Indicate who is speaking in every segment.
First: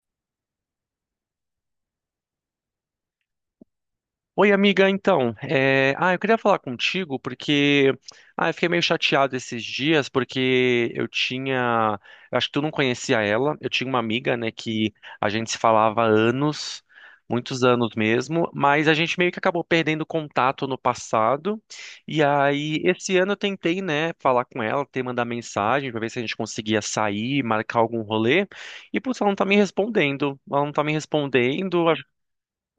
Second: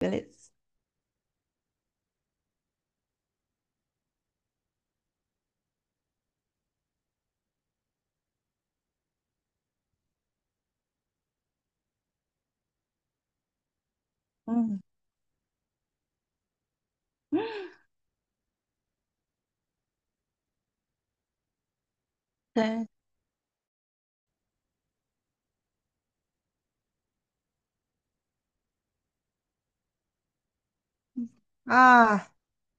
Speaker 1: Beleza.
Speaker 2: Oi, amiga, então, eu queria falar contigo porque, eu fiquei meio chateado esses dias porque eu acho que tu não conhecia ela, eu tinha uma amiga, né,
Speaker 1: Hum.
Speaker 2: que a gente se falava há anos, muitos anos mesmo, mas a gente meio que acabou perdendo contato no passado. E aí
Speaker 1: É.
Speaker 2: esse ano eu tentei, né, falar com ela, ter mandar mensagem pra ver se a gente conseguia sair, marcar algum rolê. E putz, ela não tá me respondendo, ela não tá me respondendo,
Speaker 1: Ah,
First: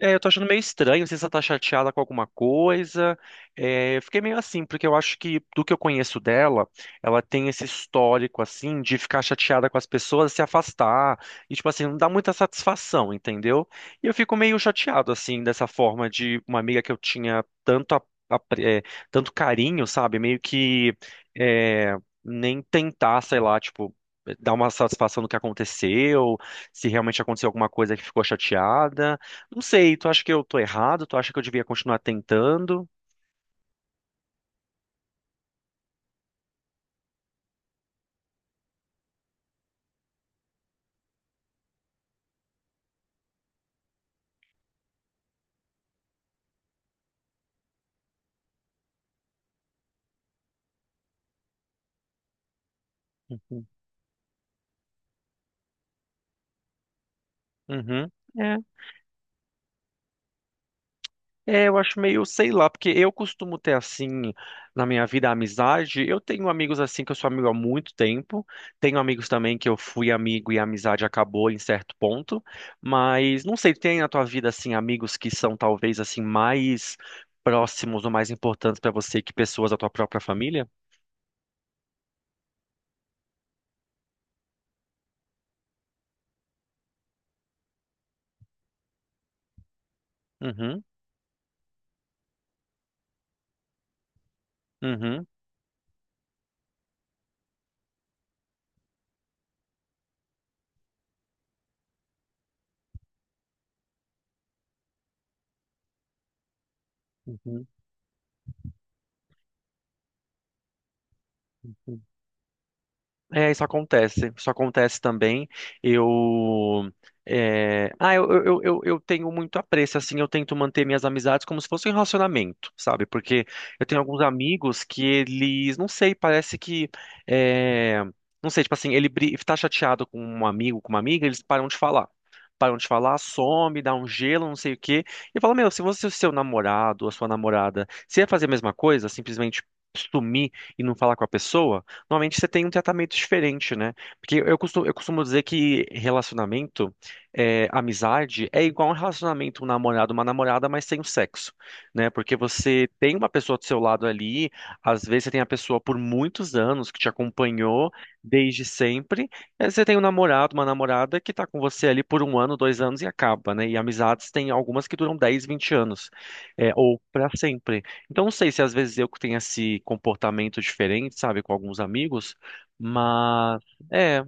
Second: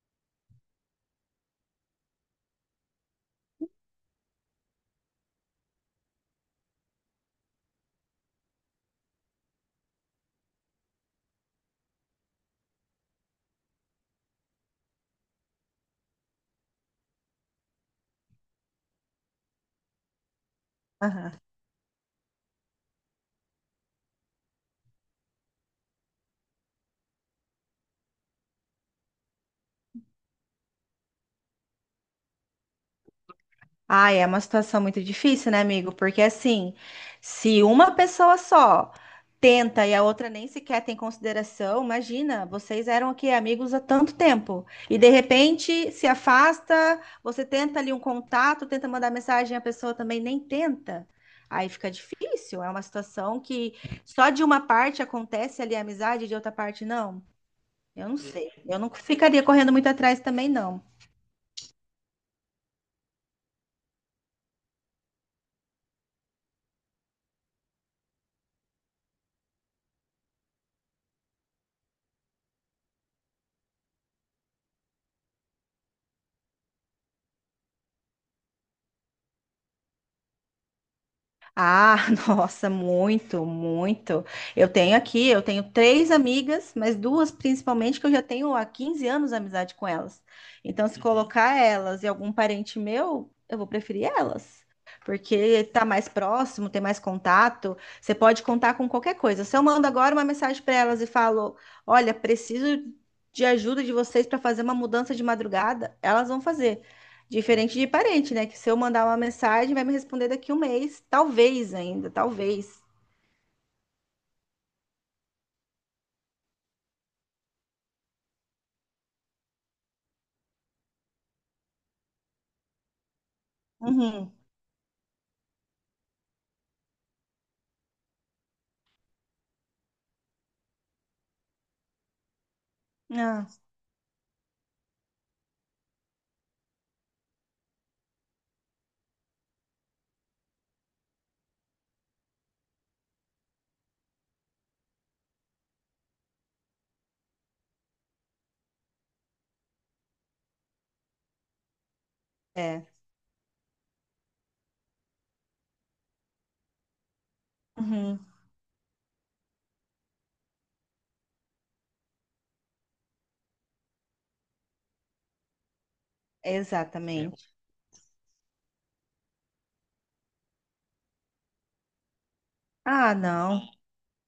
Speaker 2: é, eu tô achando meio estranho, não sei se ela tá chateada com alguma coisa. É, eu fiquei meio assim, porque eu acho que, do que eu conheço dela, ela tem esse histórico, assim, de ficar chateada com as pessoas, se afastar, e, tipo assim, não dá muita satisfação, entendeu? E eu fico meio chateado, assim, dessa forma de uma amiga que eu tinha tanto, a- é, tanto carinho, sabe? Meio que
Speaker 1: aham.
Speaker 2: é, nem tentar, sei lá, tipo. Dar uma satisfação no que aconteceu, se realmente aconteceu alguma coisa que ficou chateada. Não sei, tu acha que eu tô errado? Tu acha que eu devia continuar tentando?
Speaker 1: Ah, é uma situação muito difícil, né, amigo? Porque assim, se uma pessoa só tenta e a outra nem sequer tem consideração, imagina, vocês eram aqui amigos há tanto tempo e de repente se afasta, você tenta ali um contato, tenta mandar mensagem, a pessoa também nem tenta. Aí fica difícil, é uma situação
Speaker 2: Uhum.
Speaker 1: que só de uma parte acontece ali a amizade, de outra parte não. Eu
Speaker 2: Uhum.
Speaker 1: não sei.
Speaker 2: É,
Speaker 1: Eu não ficaria correndo muito atrás também, não.
Speaker 2: é, eu acho meio, sei lá, porque eu costumo ter assim na minha vida a amizade. Eu tenho amigos assim que eu sou amigo há muito tempo. Tenho amigos também que eu fui amigo e a amizade acabou em certo ponto. Mas não sei, tem na tua vida assim amigos que são talvez assim mais próximos ou mais importantes pra você que pessoas da tua própria família?
Speaker 1: Ah, nossa, muito, muito. Eu tenho aqui, eu tenho três amigas, mas duas principalmente que eu já tenho há 15 anos amizade com elas.
Speaker 2: Uhum,
Speaker 1: Então, se Uhum. colocar elas e algum parente meu, eu vou preferir elas.
Speaker 2: uhum,
Speaker 1: Porque tá mais próximo, tem mais contato, você pode contar com qualquer coisa. Se eu mando agora uma mensagem para elas e falo: "Olha, preciso de ajuda de vocês para fazer uma mudança de madrugada", elas vão fazer.
Speaker 2: uhum,
Speaker 1: Diferente de parente, né? Que se eu mandar uma mensagem, vai me responder daqui um mês. Talvez
Speaker 2: uhum.
Speaker 1: ainda, talvez.
Speaker 2: É, isso acontece. Isso acontece também. Eu. É, Ah, eu tenho muito apreço, assim, eu tento manter minhas amizades como se fosse um relacionamento, sabe? Porque eu tenho alguns
Speaker 1: Uhum.
Speaker 2: amigos que eles, não sei, parece que. é, Não sei, tipo assim, tá chateado com um amigo, com uma amiga, eles param de falar. Param de falar,
Speaker 1: Ah,
Speaker 2: some, dá um gelo, não sei o quê. E fala, meu, se você, o seu namorado, a sua namorada, se ia fazer a mesma coisa, simplesmente sumir e não falar com a pessoa normalmente você tem um tratamento diferente, né? Porque eu costumo dizer que relacionamento, amizade, é igual um relacionamento, um namorado, uma namorada, mas sem o sexo, né? Porque
Speaker 1: é.
Speaker 2: você tem uma pessoa do seu lado ali, às vezes você tem a pessoa por muitos anos que te acompanhou
Speaker 1: Uhum.
Speaker 2: desde sempre, e aí você tem um namorado, uma namorada que tá com você ali por um ano, dois anos e acaba, né? E amizades tem algumas que duram 10 20 anos,
Speaker 1: É.
Speaker 2: é, ou para
Speaker 1: Exatamente.
Speaker 2: sempre. Então, não sei se às vezes eu que tenho esse comportamento diferente, sabe, com alguns amigos,
Speaker 1: Ah,
Speaker 2: mas
Speaker 1: não.
Speaker 2: é,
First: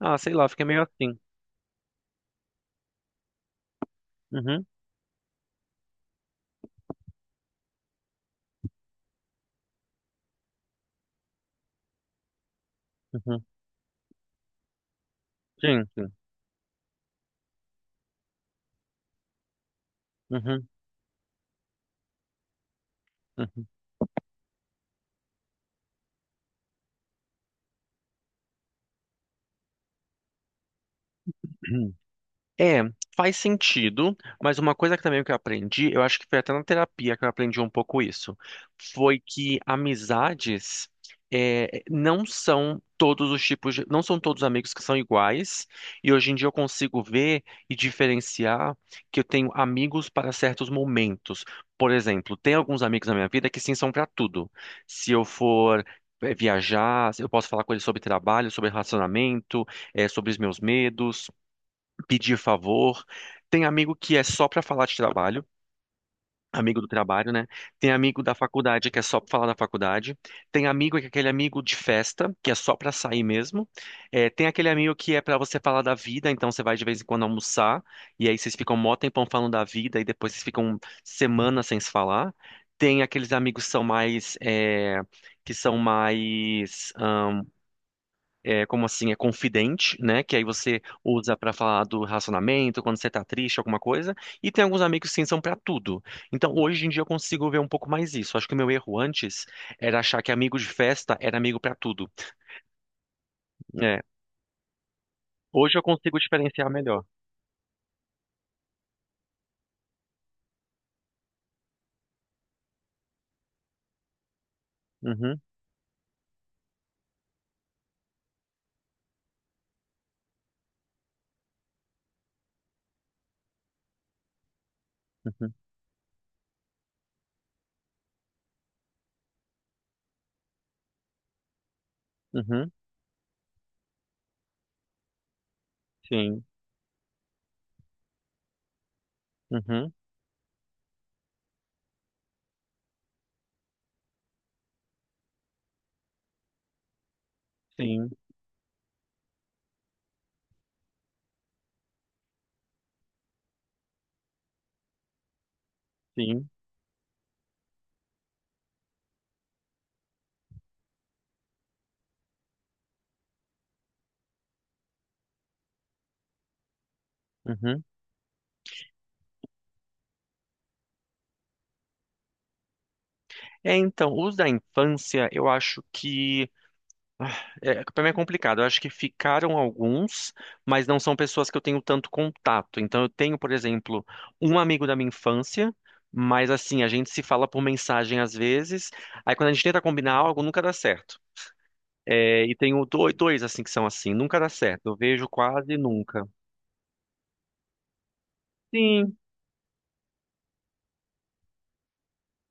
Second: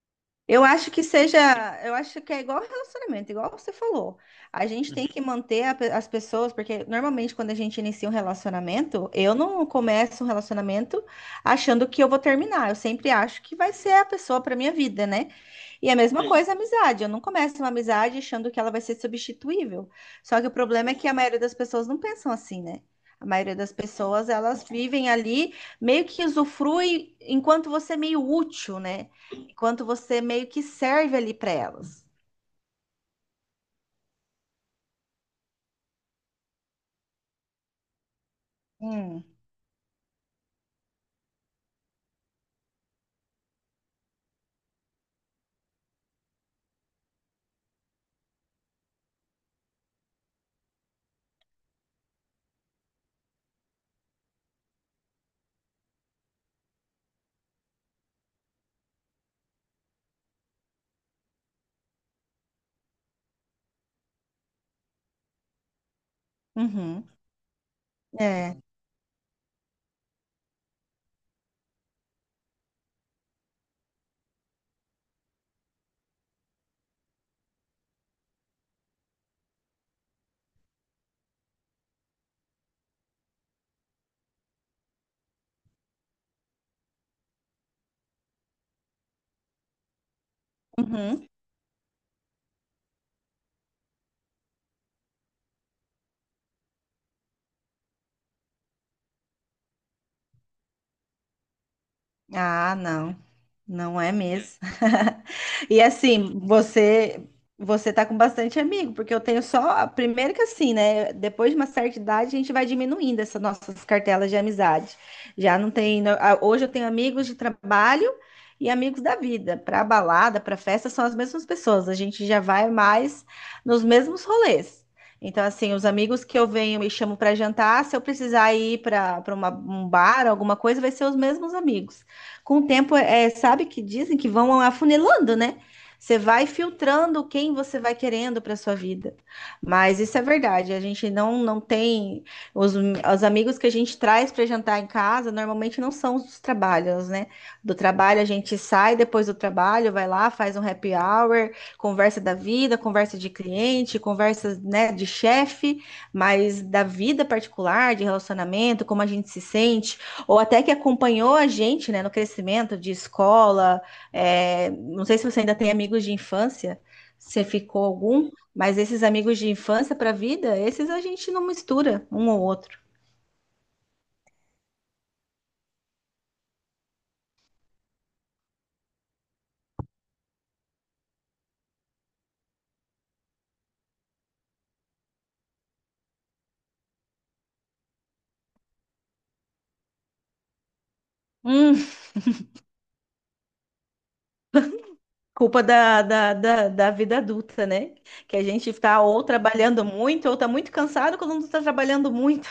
Speaker 2: sei lá, fica
Speaker 1: Eu
Speaker 2: meio
Speaker 1: acho que
Speaker 2: assim.
Speaker 1: seja, eu acho que é igual relacionamento, igual você falou.
Speaker 2: Uhum,
Speaker 1: A gente tem que manter as pessoas, porque normalmente quando a gente inicia um relacionamento, eu não começo um relacionamento achando que eu vou terminar. Eu sempre acho
Speaker 2: uhum,
Speaker 1: que vai ser a pessoa para minha vida, né?
Speaker 2: sim,
Speaker 1: E a
Speaker 2: sim,
Speaker 1: mesma Sim. coisa a amizade. Eu não começo uma amizade achando que ela vai ser substituível. Só que o
Speaker 2: uhum,
Speaker 1: problema é que a maioria das pessoas não pensam assim, né? A maioria
Speaker 2: uhum.
Speaker 1: das pessoas, elas vivem ali, meio que usufrui enquanto você é meio útil, né? Enquanto você meio que serve ali para elas.
Speaker 2: É, faz sentido, mas uma coisa que também que eu aprendi, eu acho que foi até na terapia que eu aprendi um pouco isso, foi
Speaker 1: Hum.
Speaker 2: que amizades não são todos os tipos de, não são todos os amigos que são iguais, e hoje em dia eu consigo ver e diferenciar que eu tenho amigos para certos momentos. Por exemplo, tem alguns amigos na minha vida que sim são para tudo. Se eu for viajar, eu posso falar com eles sobre trabalho, sobre relacionamento, sobre os meus medos pedir favor. Tem amigo que é só para falar de trabalho, amigo do
Speaker 1: Uhum.
Speaker 2: trabalho, né? Tem amigo da
Speaker 1: É.
Speaker 2: faculdade que é só para falar da faculdade. Tem amigo que é aquele amigo de festa, que é só para sair mesmo. É, tem aquele amigo que é para você falar da vida, então você vai de vez em quando almoçar, e aí vocês ficam um mó tempão falando da vida, e depois vocês ficam semanas sem se falar. Tem aqueles amigos que são mais, como assim, é confidente, né? Que aí você
Speaker 1: Uhum.
Speaker 2: usa pra falar do relacionamento, quando você tá triste, alguma coisa. E tem alguns amigos que sim são pra tudo. Então, hoje em dia eu consigo ver um pouco mais isso. Acho que o meu erro antes era achar que amigo de festa era amigo pra tudo.
Speaker 1: Ah, não,
Speaker 2: É,
Speaker 1: não é É. mesmo.
Speaker 2: hoje
Speaker 1: E
Speaker 2: eu consigo
Speaker 1: assim,
Speaker 2: diferenciar melhor.
Speaker 1: você tá com bastante amigo, porque eu tenho só, primeiro que assim, né, depois de uma certa idade a gente vai diminuindo essas nossas cartelas de amizade.
Speaker 2: Uhum,
Speaker 1: Já não tem, hoje eu tenho amigos de trabalho e amigos da vida. Para balada, para festa são as mesmas pessoas, a gente já vai mais nos mesmos rolês. Então,
Speaker 2: uhum,
Speaker 1: assim, os amigos que eu venho e chamo para jantar, se eu precisar ir para um bar, alguma coisa, vai ser os mesmos amigos com o
Speaker 2: uhum,
Speaker 1: tempo, é, sabe que dizem que vão afunilando, né? Você
Speaker 2: sim,
Speaker 1: vai filtrando quem você vai querendo para sua vida.
Speaker 2: uhum,
Speaker 1: Mas isso é verdade, a gente não, não tem os amigos que a gente traz para jantar em casa, normalmente não são os dos trabalhos, né? Do
Speaker 2: sim,
Speaker 1: trabalho a gente sai depois do trabalho, vai lá, faz um happy hour, conversa da vida, conversa de cliente, conversa, né, de chefe,
Speaker 2: sim.
Speaker 1: mas da vida particular, de relacionamento, como a gente se sente, ou até que acompanhou a gente, né, no crescimento de escola. É, não sei se você ainda tem amigos de infância, se
Speaker 2: Uhum.
Speaker 1: ficou algum, mas esses amigos de infância para a vida, esses a gente não mistura um ou outro.
Speaker 2: É, então, os da infância, eu acho que é, para mim é complicado. Eu acho que ficaram alguns, mas não são pessoas que eu tenho tanto contato. Então eu tenho, por exemplo, um amigo da minha infância, mas assim, a gente se fala por mensagem às vezes. Aí quando a gente tenta combinar algo, nunca dá certo.
Speaker 1: Hum,
Speaker 2: É, e tenho dois assim que são assim, nunca dá certo. Eu vejo
Speaker 1: culpa
Speaker 2: quase
Speaker 1: da,
Speaker 2: nunca.
Speaker 1: da, da, da vida adulta, né? Que a gente está
Speaker 2: Sim,
Speaker 1: ou trabalhando muito, ou está muito cansado quando não está trabalhando muito.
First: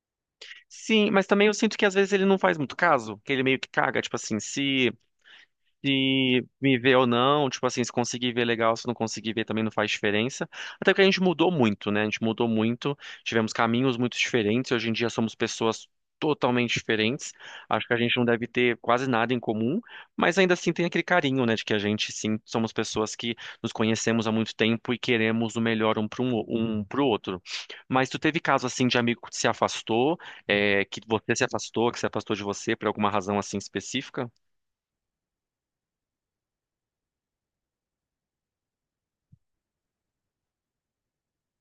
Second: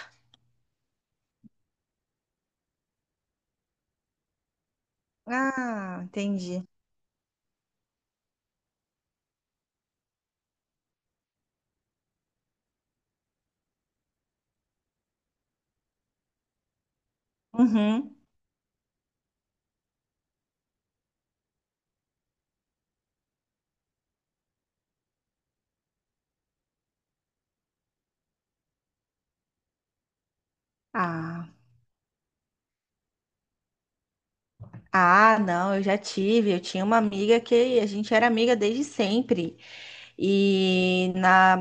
Speaker 2: sim, mas também eu sinto que às vezes ele não faz muito caso, que ele meio que caga, tipo assim, se
Speaker 1: Ah,
Speaker 2: se
Speaker 1: entendi.
Speaker 2: me ver ou não, tipo assim, se conseguir ver legal, se não conseguir ver também não faz diferença. Até porque a gente mudou muito, né? A gente mudou muito, tivemos caminhos muito diferentes, hoje em dia somos pessoas totalmente diferentes. Acho que a
Speaker 1: Uhum.
Speaker 2: gente não deve ter quase nada em comum, mas ainda assim tem aquele carinho, né, de que a gente sim somos pessoas que nos conhecemos há muito tempo e queremos o melhor um para um, um pro outro. Mas tu teve caso assim de amigo que se afastou, é, que você se
Speaker 1: Ah.
Speaker 2: afastou, que se afastou de você por alguma razão assim específica?
Speaker 1: Ah, não, eu já tive. Eu tinha uma amiga que a gente era amiga desde sempre. E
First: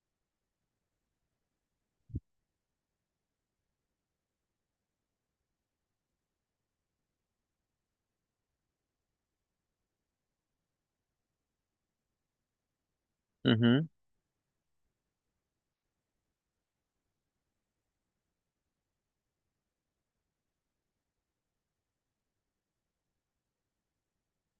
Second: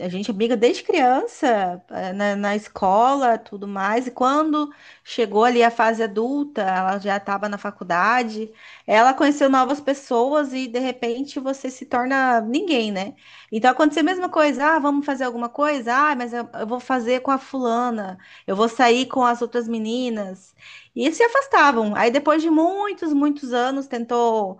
Speaker 1: a gente é amiga desde criança, na escola, tudo mais. E quando chegou ali a fase adulta, ela já estava na faculdade, ela conheceu novas pessoas e de repente você se torna ninguém, né? Então
Speaker 2: Uhum.
Speaker 1: aconteceu a mesma coisa, ah, vamos fazer alguma coisa? Ah, mas eu vou fazer com a fulana, eu vou sair com as outras meninas. E se afastavam. Aí depois de muitos, muitos anos, tentou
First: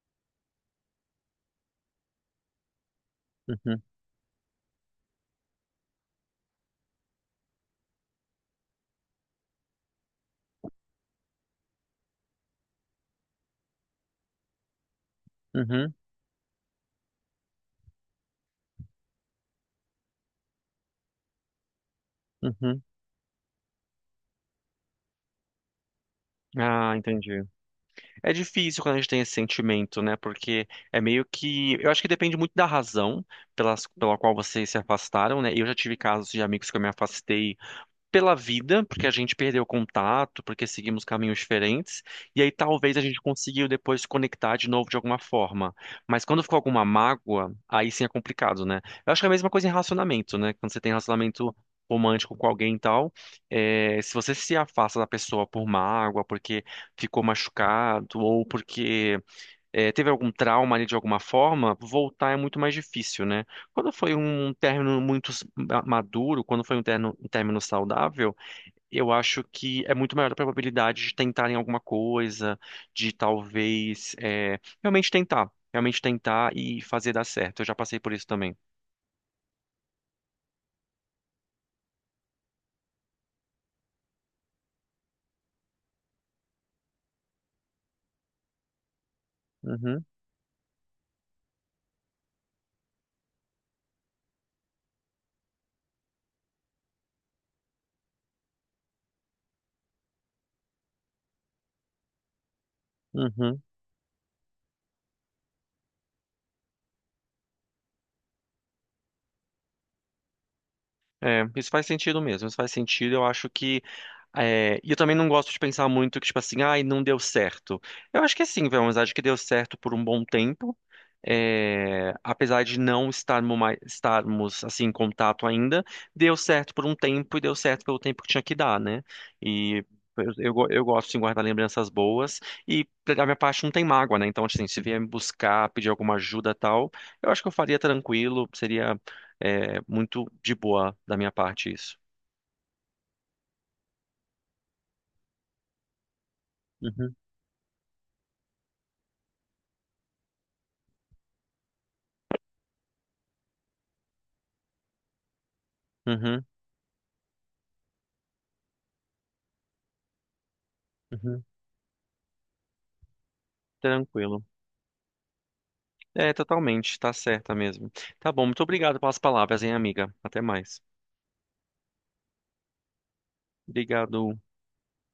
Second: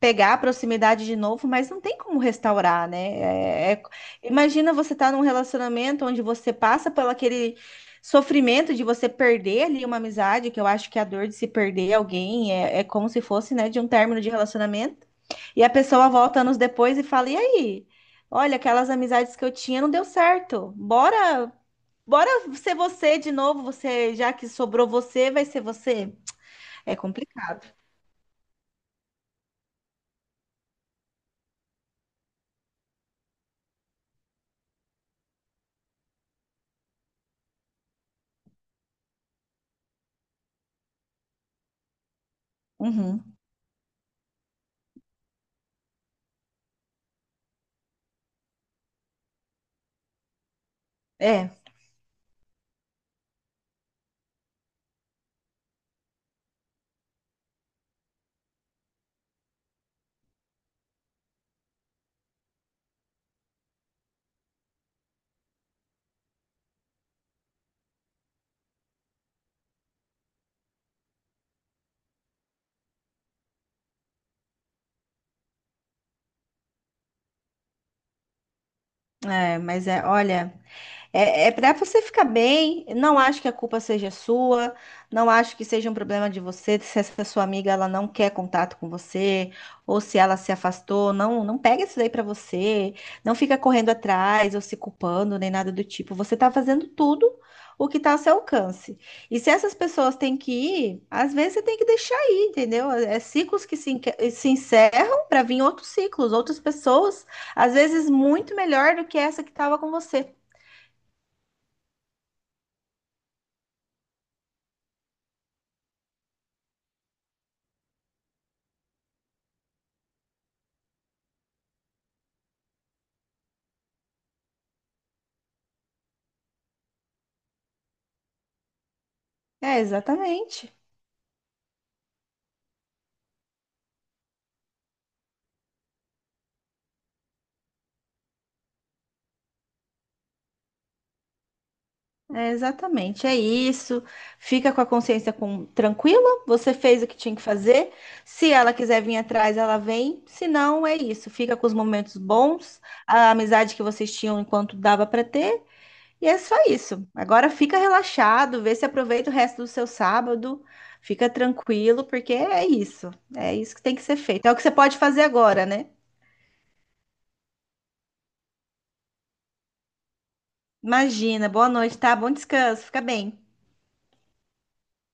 Speaker 1: pegar a proximidade de novo, mas não tem como restaurar, né?
Speaker 2: Uhum.
Speaker 1: Imagina você estar num relacionamento onde você passa por aquele sofrimento de você perder ali uma amizade, que eu acho que a dor de se perder alguém é, é como se fosse, né, de um término de relacionamento. E a
Speaker 2: Uhum,
Speaker 1: pessoa volta anos depois e fala: E aí? Olha, aquelas amizades que eu tinha não deu certo. Bora, bora ser
Speaker 2: uhum.
Speaker 1: você de novo. Você, já que sobrou você, vai ser você. É
Speaker 2: Ah, entendi.
Speaker 1: complicado.
Speaker 2: É difícil quando a gente tem esse sentimento, né? Porque é meio que. Eu acho que depende muito da razão pelas, pela qual vocês se afastaram, né? Eu já tive casos de amigos que eu me afastei pela vida, porque a gente perdeu contato, porque seguimos caminhos diferentes, e aí talvez a gente
Speaker 1: Uhum.
Speaker 2: conseguiu depois se conectar de novo de alguma forma. Mas quando ficou alguma mágoa, aí sim é complicado, né? Eu acho que é a mesma coisa em relacionamento, né? Quando você tem
Speaker 1: É.
Speaker 2: relacionamento romântico com alguém e tal, é, se você se afasta da pessoa por mágoa, porque ficou machucado, ou porque é, teve algum trauma ali de alguma forma, voltar é muito mais difícil, né? Quando foi um término muito maduro, quando foi um término saudável, eu acho que é muito maior a probabilidade de tentarem alguma coisa, de talvez realmente tentar e fazer dar certo. Eu já passei por isso também.
Speaker 1: Olha, é para você ficar bem. Não acho que a culpa seja sua. Não acho que seja um problema de você. Se essa sua amiga ela não quer contato com você ou
Speaker 2: Uhum,
Speaker 1: se ela se afastou, não, não pega isso daí pra você. Não fica correndo atrás ou se culpando nem nada do tipo. Você tá fazendo tudo o que tá ao seu alcance. E se essas pessoas têm que ir, às vezes você tem que deixar ir, entendeu? É é
Speaker 2: uhum.
Speaker 1: ciclos que se encerram pra vir outros ciclos, outras pessoas, às vezes muito melhor do que essa que tava com você.
Speaker 2: É, isso faz sentido mesmo, isso faz sentido. Eu acho que. E eu também não gosto de pensar muito que, tipo assim, ai, não deu certo. Eu acho que assim, foi uma amizade que deu certo por um bom tempo. Apesar de não estarmos, mais, estarmos assim, em contato ainda, deu certo por um tempo e deu certo pelo tempo que tinha que dar, né?
Speaker 1: É
Speaker 2: E eu, eu, go-
Speaker 1: exatamente.
Speaker 2: eu gosto de guardar lembranças boas e da minha parte não tem mágoa, né? Então, assim, se vier me buscar, pedir alguma ajuda e tal, eu acho que eu faria tranquilo, seria. É muito de boa da minha parte isso.
Speaker 1: É exatamente. É isso. Fica com a consciência tranquila. Você fez o
Speaker 2: Uhum,
Speaker 1: que tinha que fazer. Se ela quiser vir atrás, ela vem. Se não, é isso. Fica com os momentos bons, a amizade que vocês tinham enquanto dava para ter. E é
Speaker 2: uhum,
Speaker 1: só isso. Agora fica relaxado, vê se aproveita o resto do seu sábado. Fica
Speaker 2: uhum.
Speaker 1: tranquilo, porque é isso. É isso que tem que ser
Speaker 2: Tranquilo.
Speaker 1: feito. É o que você pode fazer agora, né?
Speaker 2: É, totalmente, tá certa mesmo. Tá bom, muito obrigado pelas palavras, hein, amiga. Até mais.
Speaker 1: Imagina. Boa noite, tá? Bom descanso. Fica bem.
Speaker 2: Obrigado.